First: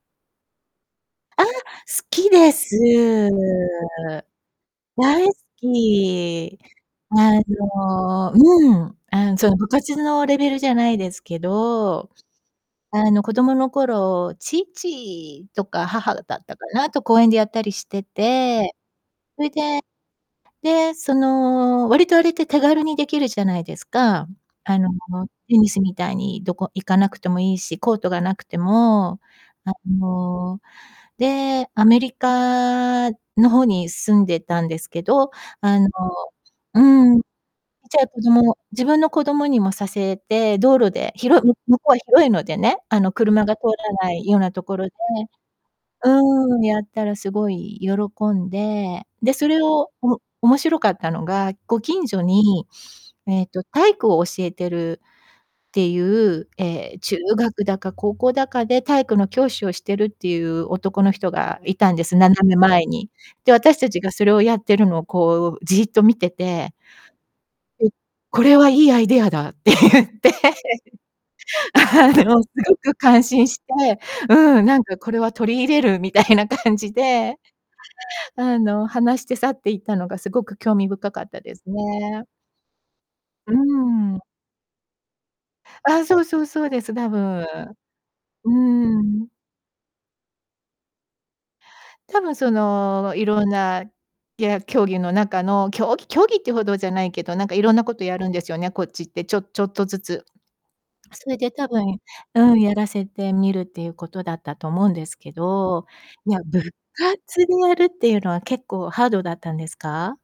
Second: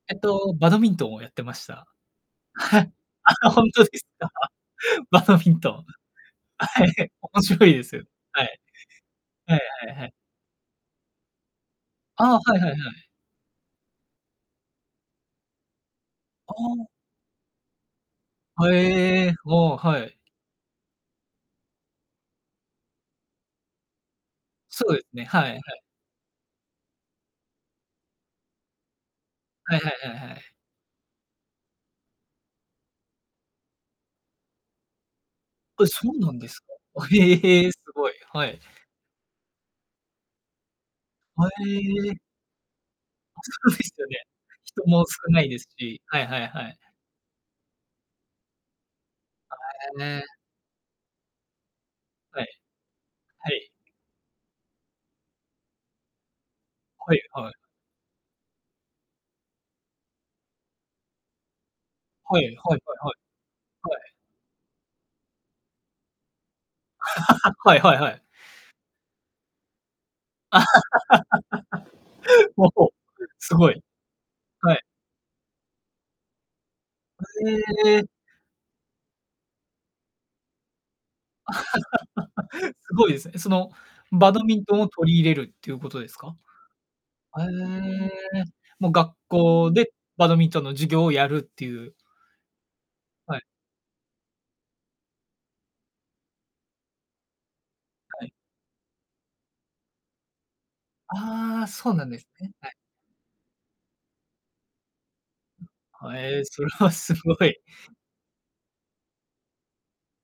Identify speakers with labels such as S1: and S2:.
S1: えっと、バドミントンをやって
S2: ああ、好
S1: ました。
S2: きです。
S1: あ、ほんとですた？バ
S2: 大好
S1: ドミントン。
S2: き。
S1: あ、はい。
S2: あ
S1: 面白いです。
S2: の
S1: はい。
S2: うん。あん、そ
S1: は
S2: の
S1: い
S2: 部
S1: はい
S2: 活
S1: はい。
S2: のレベルじゃないですけど、
S1: ああ、はいはいはい。
S2: あの、子供の頃、父とか母だっ
S1: あ
S2: たか
S1: あ。
S2: な、と公園でやったりして
S1: は
S2: て、
S1: ええ、
S2: そい
S1: うお、
S2: で
S1: はい。
S2: で、その、割とあれって手軽にできるじゃないですか。あ
S1: そ
S2: の、
S1: えね、はい
S2: テ
S1: は
S2: ニス
S1: い。
S2: みたいにどこ行かなくてもいいし、コートがなくても。あ
S1: はいはいはいはい。
S2: の、で、アメリカの方に住んでたんですけど。あ
S1: え、
S2: の
S1: そうなんですか？あ、
S2: う
S1: へ
S2: ん、じ
S1: えへえ、す
S2: ゃあ、
S1: ごい。
S2: 子
S1: は
S2: 供
S1: い。
S2: 自分の子供にもさせて、道路で、ひろ
S1: は
S2: む向こうは
S1: え。
S2: 広いのでね、あの、
S1: あ、
S2: 車が通
S1: そうふぇ
S2: ら
S1: すよ
S2: な
S1: ね。
S2: いようなとこ
S1: 人
S2: ろで
S1: も少ないですし。はいはい
S2: う
S1: は
S2: ん、
S1: い。
S2: やったらすごい喜んで。で、そ
S1: あ、
S2: れを、
S1: え
S2: お
S1: え。
S2: 面白かったのが、ご近所
S1: はい。
S2: に、えっ
S1: は
S2: と、
S1: い。
S2: 体育を教えてるっていう、ええ、
S1: は
S2: 中
S1: いはい。
S2: 学だか高校だかで体育の教師をしてるっていう男の人がいたんです、斜
S1: はい、はい
S2: め
S1: はい
S2: 前に。
S1: は
S2: で、私
S1: い。は
S2: 達が
S1: い。
S2: それをやってるのをこうじーっと見てて
S1: はい
S2: え、
S1: はいはい。
S2: 「これはいいアイデアだ」って言って。あの、す
S1: も
S2: ご
S1: う、
S2: く感
S1: [unintelligible]
S2: 心
S1: す
S2: して
S1: ごい。
S2: うん、
S1: は
S2: な
S1: い。
S2: んか「これは取り入れる」みたいな感じ
S1: は
S2: で。
S1: ええ。
S2: あの、話して去っていったのがすごく興味深かったですね。
S1: すごいですね。そ
S2: う
S1: の、
S2: ん。
S1: バドミントンを取り入れるっていうこと
S2: あ、
S1: です
S2: そう
S1: か？
S2: そうそうです、多
S1: は
S2: 分。
S1: ええ。
S2: う
S1: もう学
S2: ん。
S1: 校でバドミントンの授業をやるっていう。
S2: 多分その、
S1: はい。
S2: 色んな、や競技の中の競技競技っていうほどじゃないけど、なんか色んなことや
S1: は
S2: るん
S1: い。
S2: ですよね、こっちって、ちょちょっとずつ。あ、それで
S1: ああ、
S2: 多
S1: そう
S2: 分、
S1: なんですね。
S2: うん、
S1: は
S2: や
S1: い。
S2: らせてみるっていうことだったと思うんですけ
S1: う
S2: ど。
S1: ん、あ、
S2: い
S1: え
S2: や、
S1: え、そ
S2: 部
S1: れはすご
S2: 活で
S1: い。
S2: やるっていうのは結構ハードだったんですか？